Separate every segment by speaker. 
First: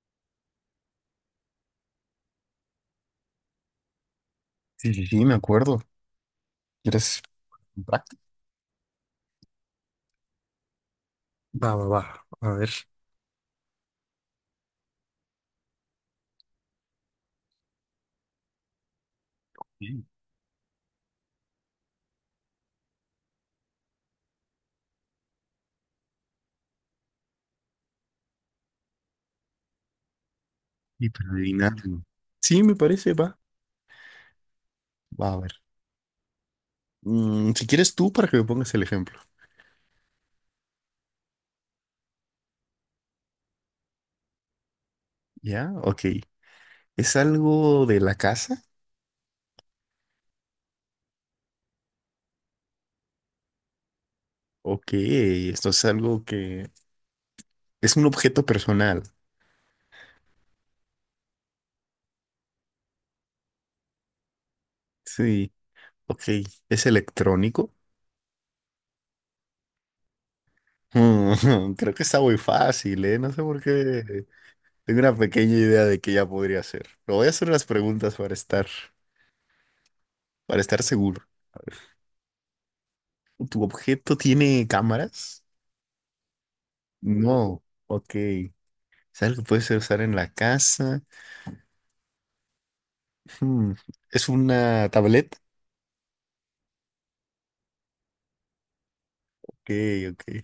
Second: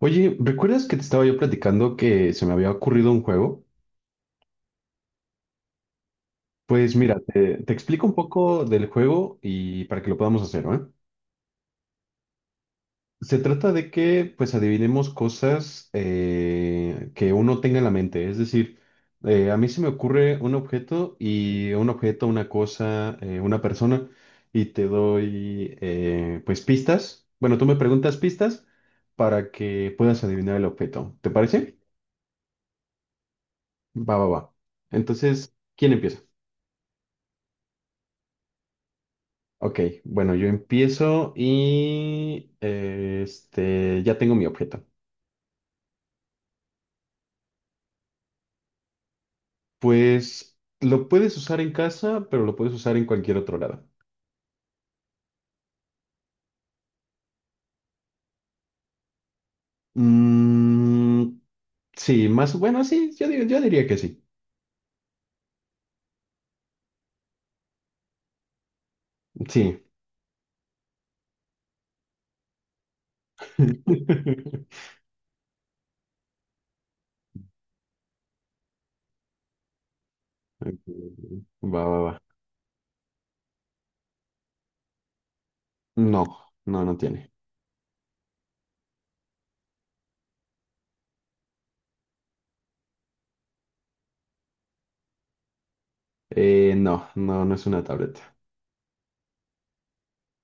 Speaker 1: Oye, ¿recuerdas que te estaba yo platicando que se me había ocurrido un juego?
Speaker 2: Sí, sí, sí, me acuerdo.
Speaker 1: Pues mira,
Speaker 2: ¿Quieres
Speaker 1: te explico un
Speaker 2: práctica?
Speaker 1: poco del juego y para que lo podamos hacer, ¿eh?
Speaker 2: Va, va, va. A ver.
Speaker 1: Se trata de que pues adivinemos cosas que uno tenga en la mente. Es decir, a mí se me
Speaker 2: Sí,
Speaker 1: ocurre un objeto y un objeto, una cosa, una persona y te doy pues pistas. Bueno, tú me preguntas pistas para que puedas adivinar el
Speaker 2: y
Speaker 1: objeto. ¿Te
Speaker 2: para
Speaker 1: parece?
Speaker 2: adivinarlo. Sí, me parece, va.
Speaker 1: Va, va, va.
Speaker 2: Va, a ver.
Speaker 1: Entonces, ¿quién empieza?
Speaker 2: Si quieres tú, para que me pongas el ejemplo.
Speaker 1: Ok, bueno, yo empiezo y ya tengo mi objeto.
Speaker 2: Ya, ok. ¿Es algo de la casa?
Speaker 1: Pues lo puedes usar en casa, pero lo puedes usar en cualquier otro lado.
Speaker 2: Ok, esto es algo que. Es un objeto personal.
Speaker 1: Mm, sí, más bueno, sí, yo, yo diría que sí.
Speaker 2: Sí, ok. ¿Es electrónico?
Speaker 1: Sí.
Speaker 2: Creo que está muy fácil, ¿eh? No sé por qué. Tengo una pequeña idea de que ya podría ser. Pero voy a hacer las preguntas para estar,
Speaker 1: Ok,
Speaker 2: seguro.
Speaker 1: va, va, va.
Speaker 2: ¿Tu objeto tiene cámaras?
Speaker 1: No, no, no tiene.
Speaker 2: No, ok. ¿Es algo que puede ser usar en la casa? Hmm, ¿Es una tableta?
Speaker 1: No, no, no es una tableta.
Speaker 2: Ok, ok.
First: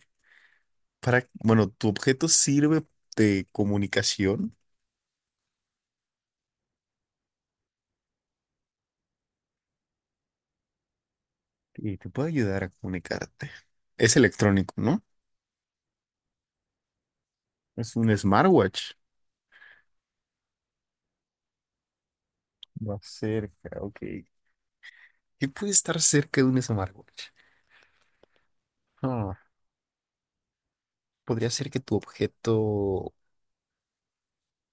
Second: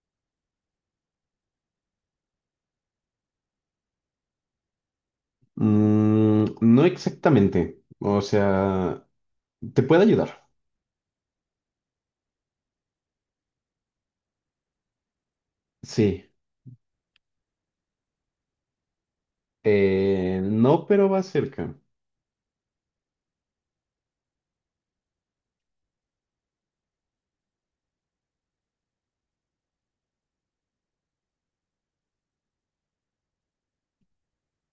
Speaker 2: Bueno, ¿tu objeto sirve de comunicación?
Speaker 1: Mm, no exactamente. O sea, ¿te puede ayudar?
Speaker 2: Y te puede ayudar a comunicarte. Es electrónico, ¿no?
Speaker 1: Sí.
Speaker 2: Es un smartwatch.
Speaker 1: No, pero va cerca.
Speaker 2: Va cerca, ok. ¿Qué puede estar cerca de un smartwatch? Ah, podría ser que tu objeto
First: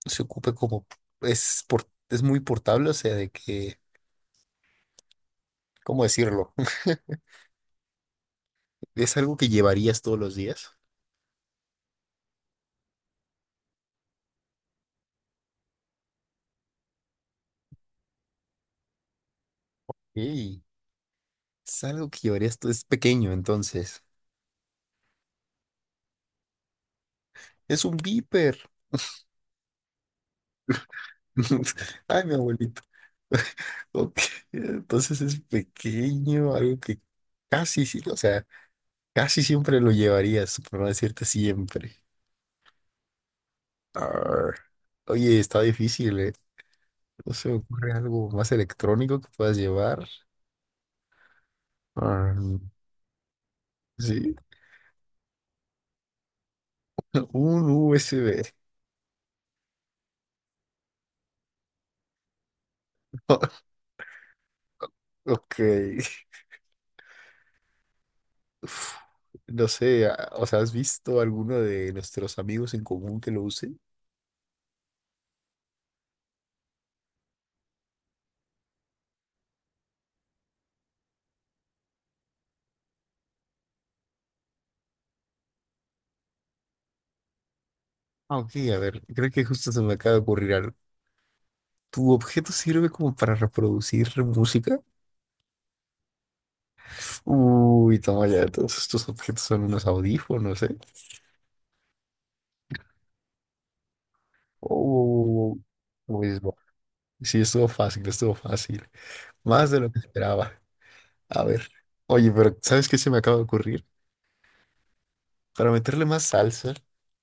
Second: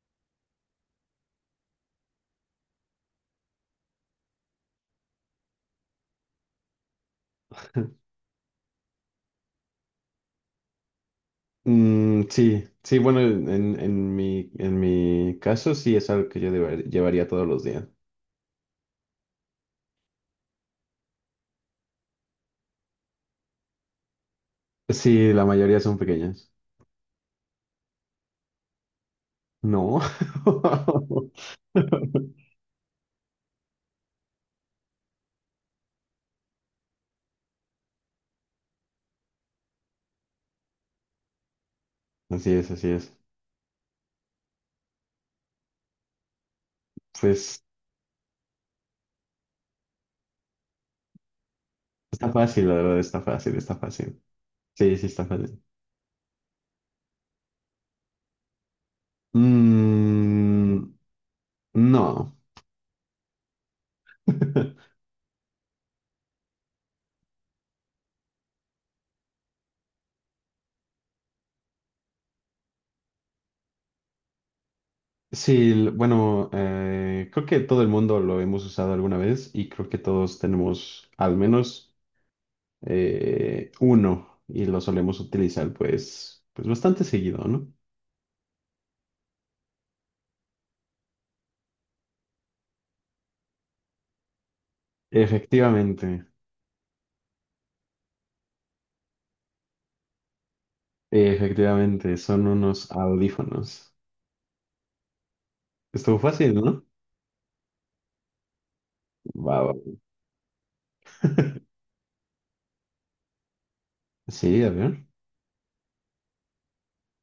Speaker 2: se ocupe como. Es muy portable, o sea, de que, ¿cómo decirlo? Es algo que llevarías todos los días.
Speaker 1: Mm, sí, sí, bueno, en mi caso sí es algo que llevaría todos los días.
Speaker 2: Ey, es algo que llevarías. Es pequeño, entonces.
Speaker 1: Sí, la mayoría son pequeñas.
Speaker 2: Es un viper.
Speaker 1: No.
Speaker 2: Ay, mi abuelito. Ok, entonces es pequeño, algo que casi, o sea, casi siempre lo llevarías, por no decirte siempre.
Speaker 1: Así es, así es.
Speaker 2: Arr. Oye, está difícil, ¿eh? ¿No se me
Speaker 1: Pues
Speaker 2: ocurre algo más electrónico que puedas llevar?
Speaker 1: está
Speaker 2: Arr,
Speaker 1: fácil, la verdad, está fácil, está fácil.
Speaker 2: sí,
Speaker 1: Sí, sí, está fácil.
Speaker 2: un USB.
Speaker 1: Mm, no.
Speaker 2: Ok. Uf, no sé, o sea, ¿has visto alguno de nuestros amigos en común que lo use?
Speaker 1: Sí, bueno, creo que todo el mundo lo hemos usado alguna vez y creo que todos tenemos al menos uno y lo solemos utilizar pues, pues bastante seguido, ¿no?
Speaker 2: Ah, ok, a ver, creo que justo se me acaba de ocurrir algo. ¿Tu objeto sirve como para reproducir música?
Speaker 1: Efectivamente,
Speaker 2: Uy, toma ya, todos estos objetos son unos audífonos, ¿eh?
Speaker 1: efectivamente, son unos audífonos.
Speaker 2: Oh,
Speaker 1: Estuvo
Speaker 2: pues
Speaker 1: fácil,
Speaker 2: bueno.
Speaker 1: ¿no?
Speaker 2: Sí, estuvo fácil, estuvo fácil.
Speaker 1: Va,
Speaker 2: Más de lo
Speaker 1: va.
Speaker 2: que esperaba. A ver. Oye, pero ¿sabes qué se me acaba de ocurrir?
Speaker 1: Sí, a ver.
Speaker 2: Para meterle más salsa,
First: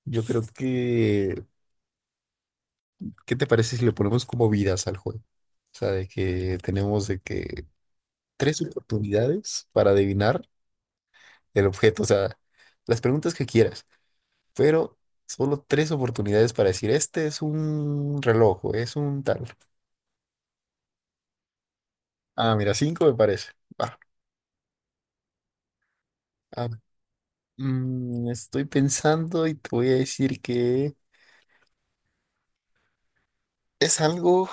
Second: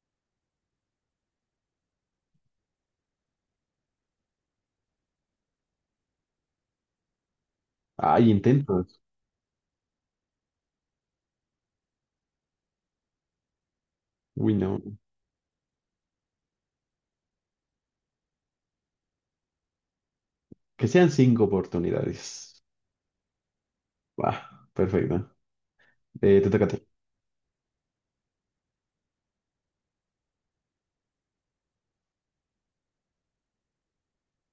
Speaker 2: yo creo que, ¿qué te parece si le ponemos como vidas al juego? O sea, de que tenemos de que
Speaker 1: Hay
Speaker 2: tres
Speaker 1: intentos.
Speaker 2: oportunidades para adivinar el objeto. O sea, las preguntas que quieras,
Speaker 1: Uy, no.
Speaker 2: pero solo tres oportunidades para decir, este es un reloj, o es un tal.
Speaker 1: Que sean 5 oportunidades.
Speaker 2: Ah, mira, cinco me parece. Va.
Speaker 1: Va, perfecto. Te toca a
Speaker 2: Ah,
Speaker 1: ti.
Speaker 2: estoy pensando y te voy a decir que es algo,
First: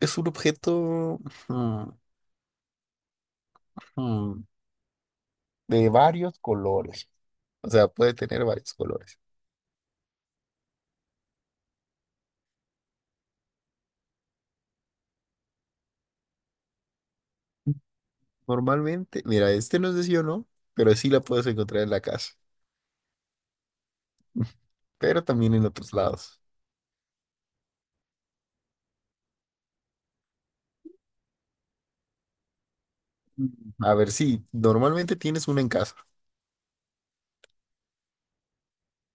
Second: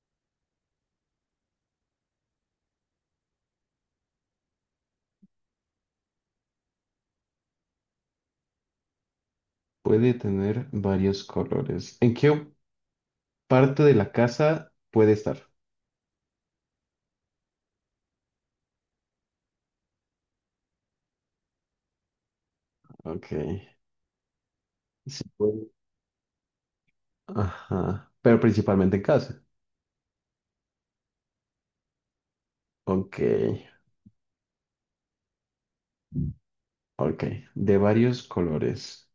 Speaker 2: es un objeto, mm, mm, de varios colores. O sea, puede tener varios colores.
Speaker 1: Puede tener varios colores. ¿En qué parte de la casa puede estar?
Speaker 2: Normalmente, mira, este no es de sí o no, pero sí la puedes encontrar en la casa,
Speaker 1: Ok.
Speaker 2: pero
Speaker 1: Sí,
Speaker 2: también
Speaker 1: puede.
Speaker 2: en otros lados.
Speaker 1: Ajá. Pero principalmente en casa. Ok.
Speaker 2: Mm. A ver, sí, normalmente tienes una en casa.
Speaker 1: Ok, de varios colores.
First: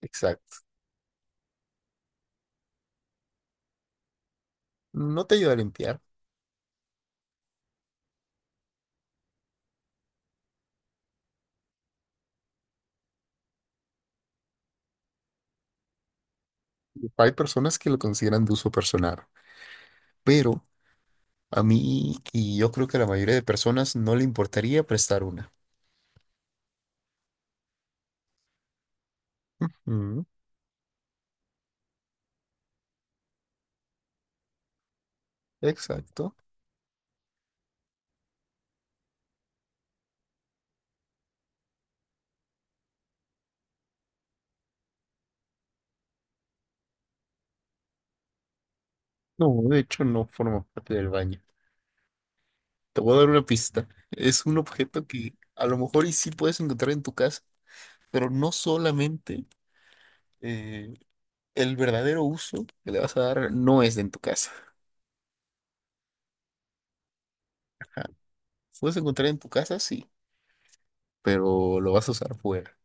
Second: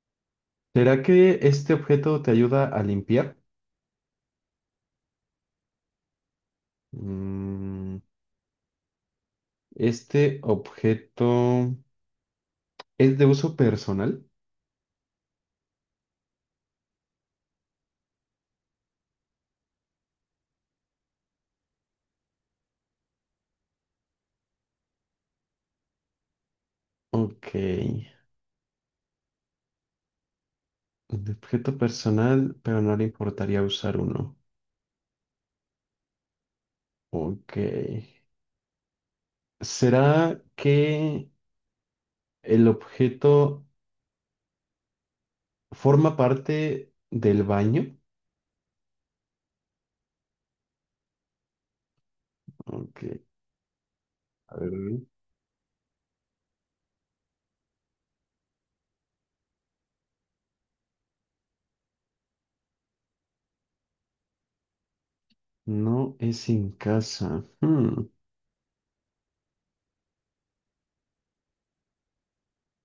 Speaker 2: Exacto.
Speaker 1: ¿Será que este objeto te ayuda a limpiar?
Speaker 2: No te ayuda a limpiar.
Speaker 1: Mm, este objeto es de uso personal.
Speaker 2: Hay personas que lo consideran de uso personal, pero a mí y yo creo que a la mayoría de personas no le importaría prestar una.
Speaker 1: Ok,
Speaker 2: Ujú,
Speaker 1: un objeto personal, pero no le importaría usar uno.
Speaker 2: exacto.
Speaker 1: Ok. ¿Será que el objeto forma parte del baño?
Speaker 2: No, de hecho no forma parte del baño. Te
Speaker 1: Ok,
Speaker 2: voy a dar una pista. Es
Speaker 1: a
Speaker 2: un
Speaker 1: ver.
Speaker 2: objeto que a lo mejor y sí puedes encontrar en tu casa, pero no solamente eh, el verdadero uso que le vas a dar no es en tu casa.
Speaker 1: No es en casa. Hmm,
Speaker 2: Ajá. Puedes encontrar en tu casa, sí, pero lo vas a usar fuera.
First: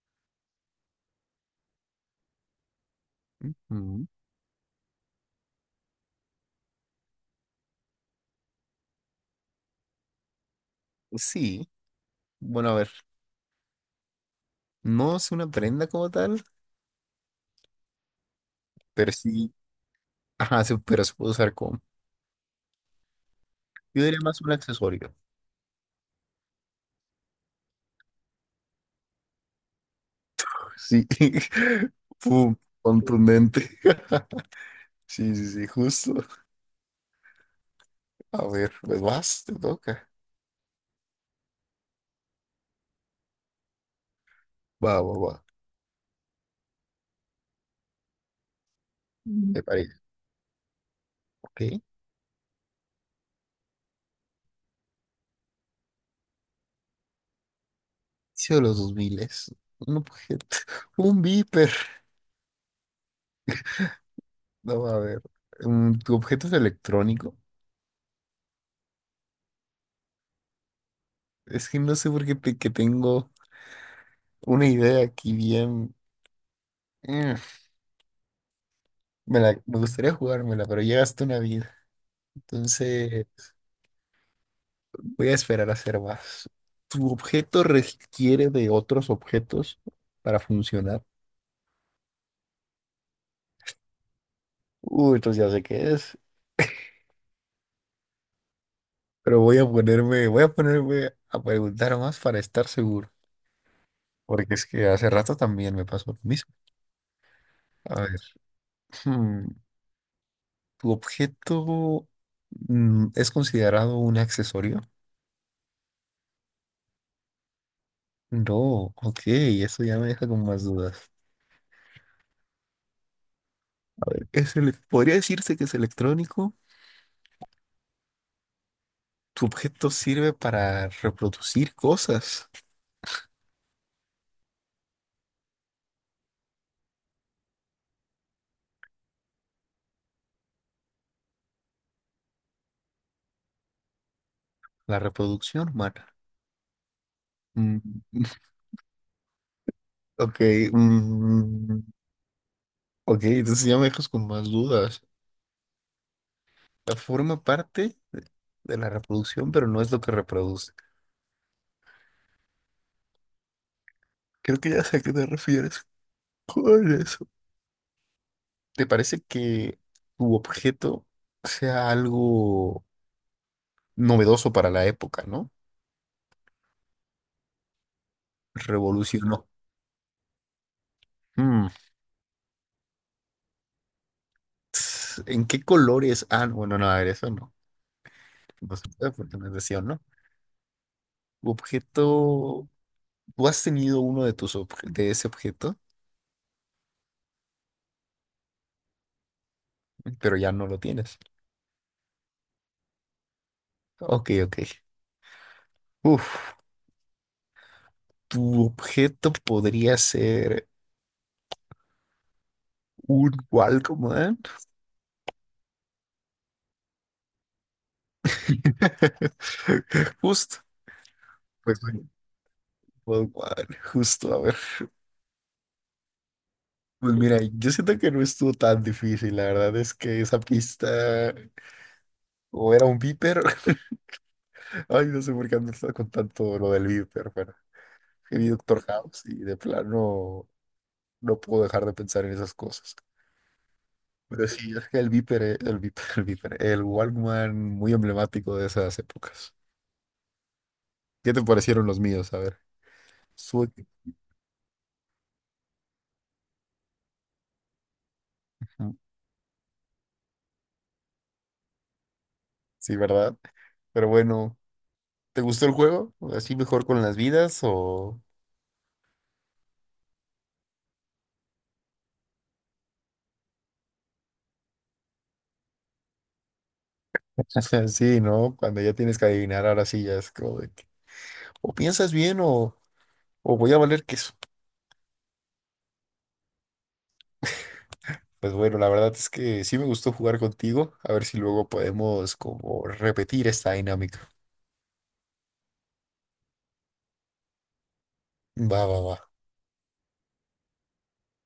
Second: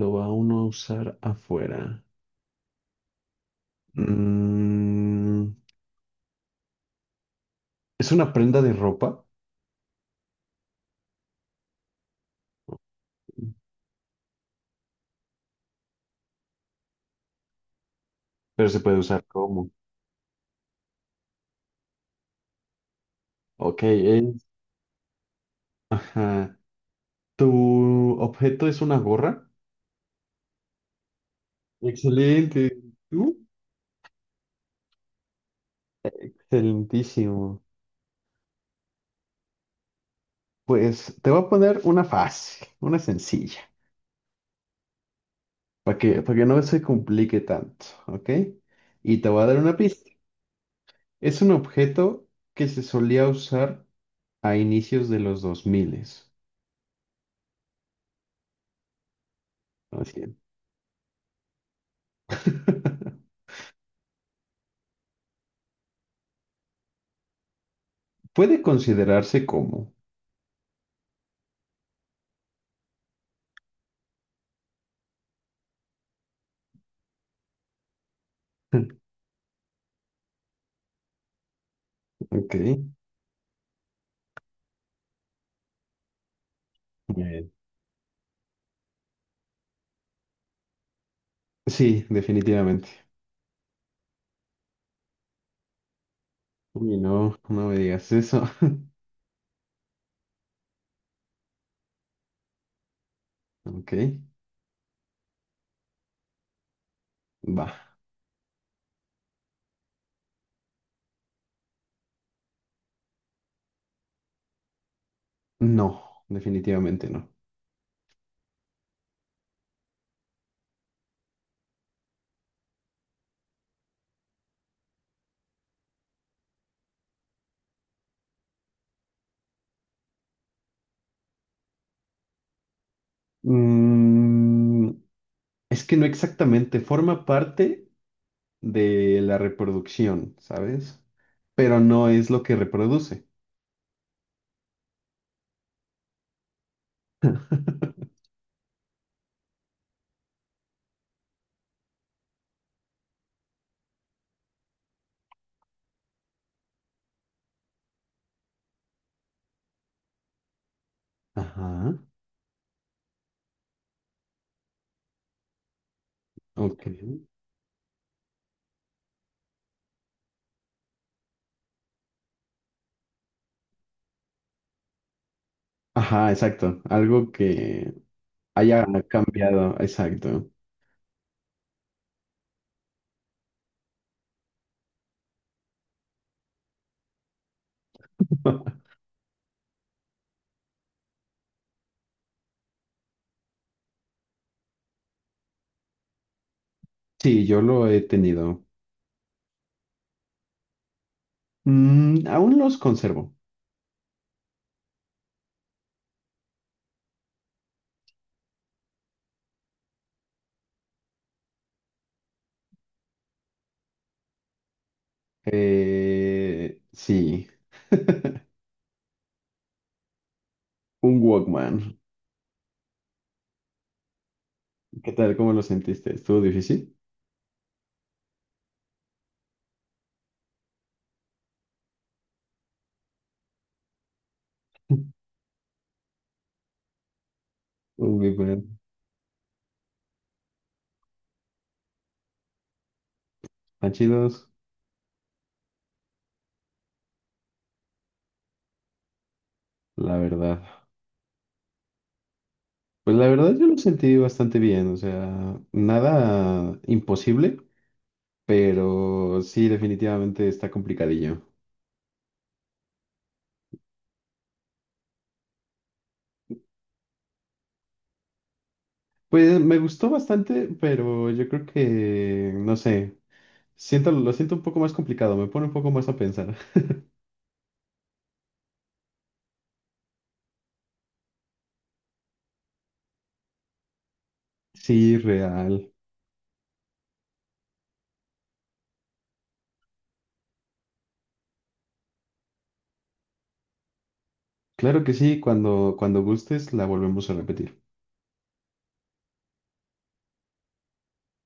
Speaker 1: lo va uno a usar afuera.
Speaker 2: Mm.
Speaker 1: Mm, es una prenda de ropa,
Speaker 2: Sí, bueno, a ver, no es una prenda como tal,
Speaker 1: pero se puede
Speaker 2: pero
Speaker 1: usar
Speaker 2: sí,
Speaker 1: como.
Speaker 2: ajá, pero se puede usar como,
Speaker 1: Ok,
Speaker 2: yo diría
Speaker 1: es-
Speaker 2: más un accesorio.
Speaker 1: Ajá. ¿Tu objeto es una gorra?
Speaker 2: Sí, pum,
Speaker 1: Excelente. ¿Tú?
Speaker 2: contundente. Sí, sí, sí, justo.
Speaker 1: Excelentísimo.
Speaker 2: A ver, pues vas, te toca.
Speaker 1: Pues te voy a poner una fácil, una sencilla,
Speaker 2: Va, va, va.
Speaker 1: para que no se complique tanto, ¿ok? Y te voy a
Speaker 2: Mm.
Speaker 1: dar
Speaker 2: Me
Speaker 1: una
Speaker 2: parece,
Speaker 1: pista. Es un
Speaker 2: ok.
Speaker 1: objeto que se solía usar a inicios de los 2000.
Speaker 2: Inicio de los 2000, un
Speaker 1: Así es.
Speaker 2: objeto, un viper. No, a ver. ¿Tu objeto es electrónico?
Speaker 1: Puede considerarse como.
Speaker 2: Es que no sé por qué que tengo una idea aquí bien. Mm, Me gustaría jugármela, pero ya gasté una vida.
Speaker 1: Ok.
Speaker 2: Entonces voy a esperar a hacer más. ¿Tu
Speaker 1: Eh,
Speaker 2: objeto requiere de otros objetos para funcionar?
Speaker 1: sí, definitivamente.
Speaker 2: Uy, entonces ya sé qué es.
Speaker 1: Uy, no, no me digas eso.
Speaker 2: Pero voy a ponerme a preguntar más para estar seguro.
Speaker 1: Ok,
Speaker 2: Porque es que hace rato también me pasó lo mismo.
Speaker 1: va.
Speaker 2: A ver. hmm, ¿Tu objeto, es considerado un accesorio?
Speaker 1: No, definitivamente no.
Speaker 2: No, ok, eso ya me deja con más dudas. A ver, ¿podría decirse que es electrónico? ¿Tu objeto sirve para reproducir cosas?
Speaker 1: Mm, es que no exactamente, forma parte de la reproducción, ¿sabes? Pero no es lo que reproduce.
Speaker 2: La reproducción humana. Mm, ok, mm, ok, entonces ya me dejas con más dudas. Forma parte de la reproducción, pero no es lo que reproduce.
Speaker 1: Ajá,
Speaker 2: Creo que ya sé a qué te refieres
Speaker 1: ok.
Speaker 2: con eso. ¿Te parece que tu objeto sea algo novedoso para la época, no?
Speaker 1: Ajá, exacto. Algo que haya
Speaker 2: Revolucionó.
Speaker 1: cambiado, exacto.
Speaker 2: Mm, ¿En qué colores? Ah, no, bueno, no, a ver, eso no. No se puede porque no es decisión, ¿no? Tu objeto. Tú has tenido uno de ese objeto,
Speaker 1: Sí, yo lo he tenido.
Speaker 2: pero ya no lo tienes.
Speaker 1: Mm, aún los conservo.
Speaker 2: Ok, ok. Uf, tu objeto podría ser un Walkman.
Speaker 1: Sí.
Speaker 2: Justo.
Speaker 1: Un Walkman.
Speaker 2: Pues, un Walkman, justo, a ver.
Speaker 1: ¿Qué tal? ¿Cómo lo sentiste? ¿Estuvo difícil?
Speaker 2: Pues mira, yo siento que no estuvo tan difícil, la verdad es que esa pista o era un viper, ay, no sé por qué ando con tanto lo del viper, pero
Speaker 1: Uy,
Speaker 2: he vi
Speaker 1: pues,
Speaker 2: Doctor House y de plano no puedo dejar de pensar en esas cosas.
Speaker 1: están
Speaker 2: Pero
Speaker 1: chidos,
Speaker 2: sí, es que el viper, el viper, el Walkman muy emblemático de esas épocas.
Speaker 1: la verdad.
Speaker 2: ¿Qué te parecieron los míos? A ver,
Speaker 1: Pues la verdad yo
Speaker 2: sue-
Speaker 1: lo sentí bastante bien, o sea, nada imposible, pero sí, definitivamente está complicadillo.
Speaker 2: sí, ¿verdad? Pero bueno, ¿te gustó el juego? ¿Así mejor con las vidas o...?
Speaker 1: Pues me gustó bastante, pero yo creo que, no sé, siento, lo siento un poco más complicado, me pone un poco más a pensar.
Speaker 2: Sí, ¿no? Cuando ya tienes que adivinar, ahora sí ya es como de que, o piensas bien o, voy a valer queso.
Speaker 1: Sí, real.
Speaker 2: Pues bueno, la verdad es que sí me gustó jugar contigo. A ver si luego podemos como repetir esta dinámica.
Speaker 1: Claro que sí, cuando, cuando gustes la volvemos a repetir.
Speaker 2: Va, va, va.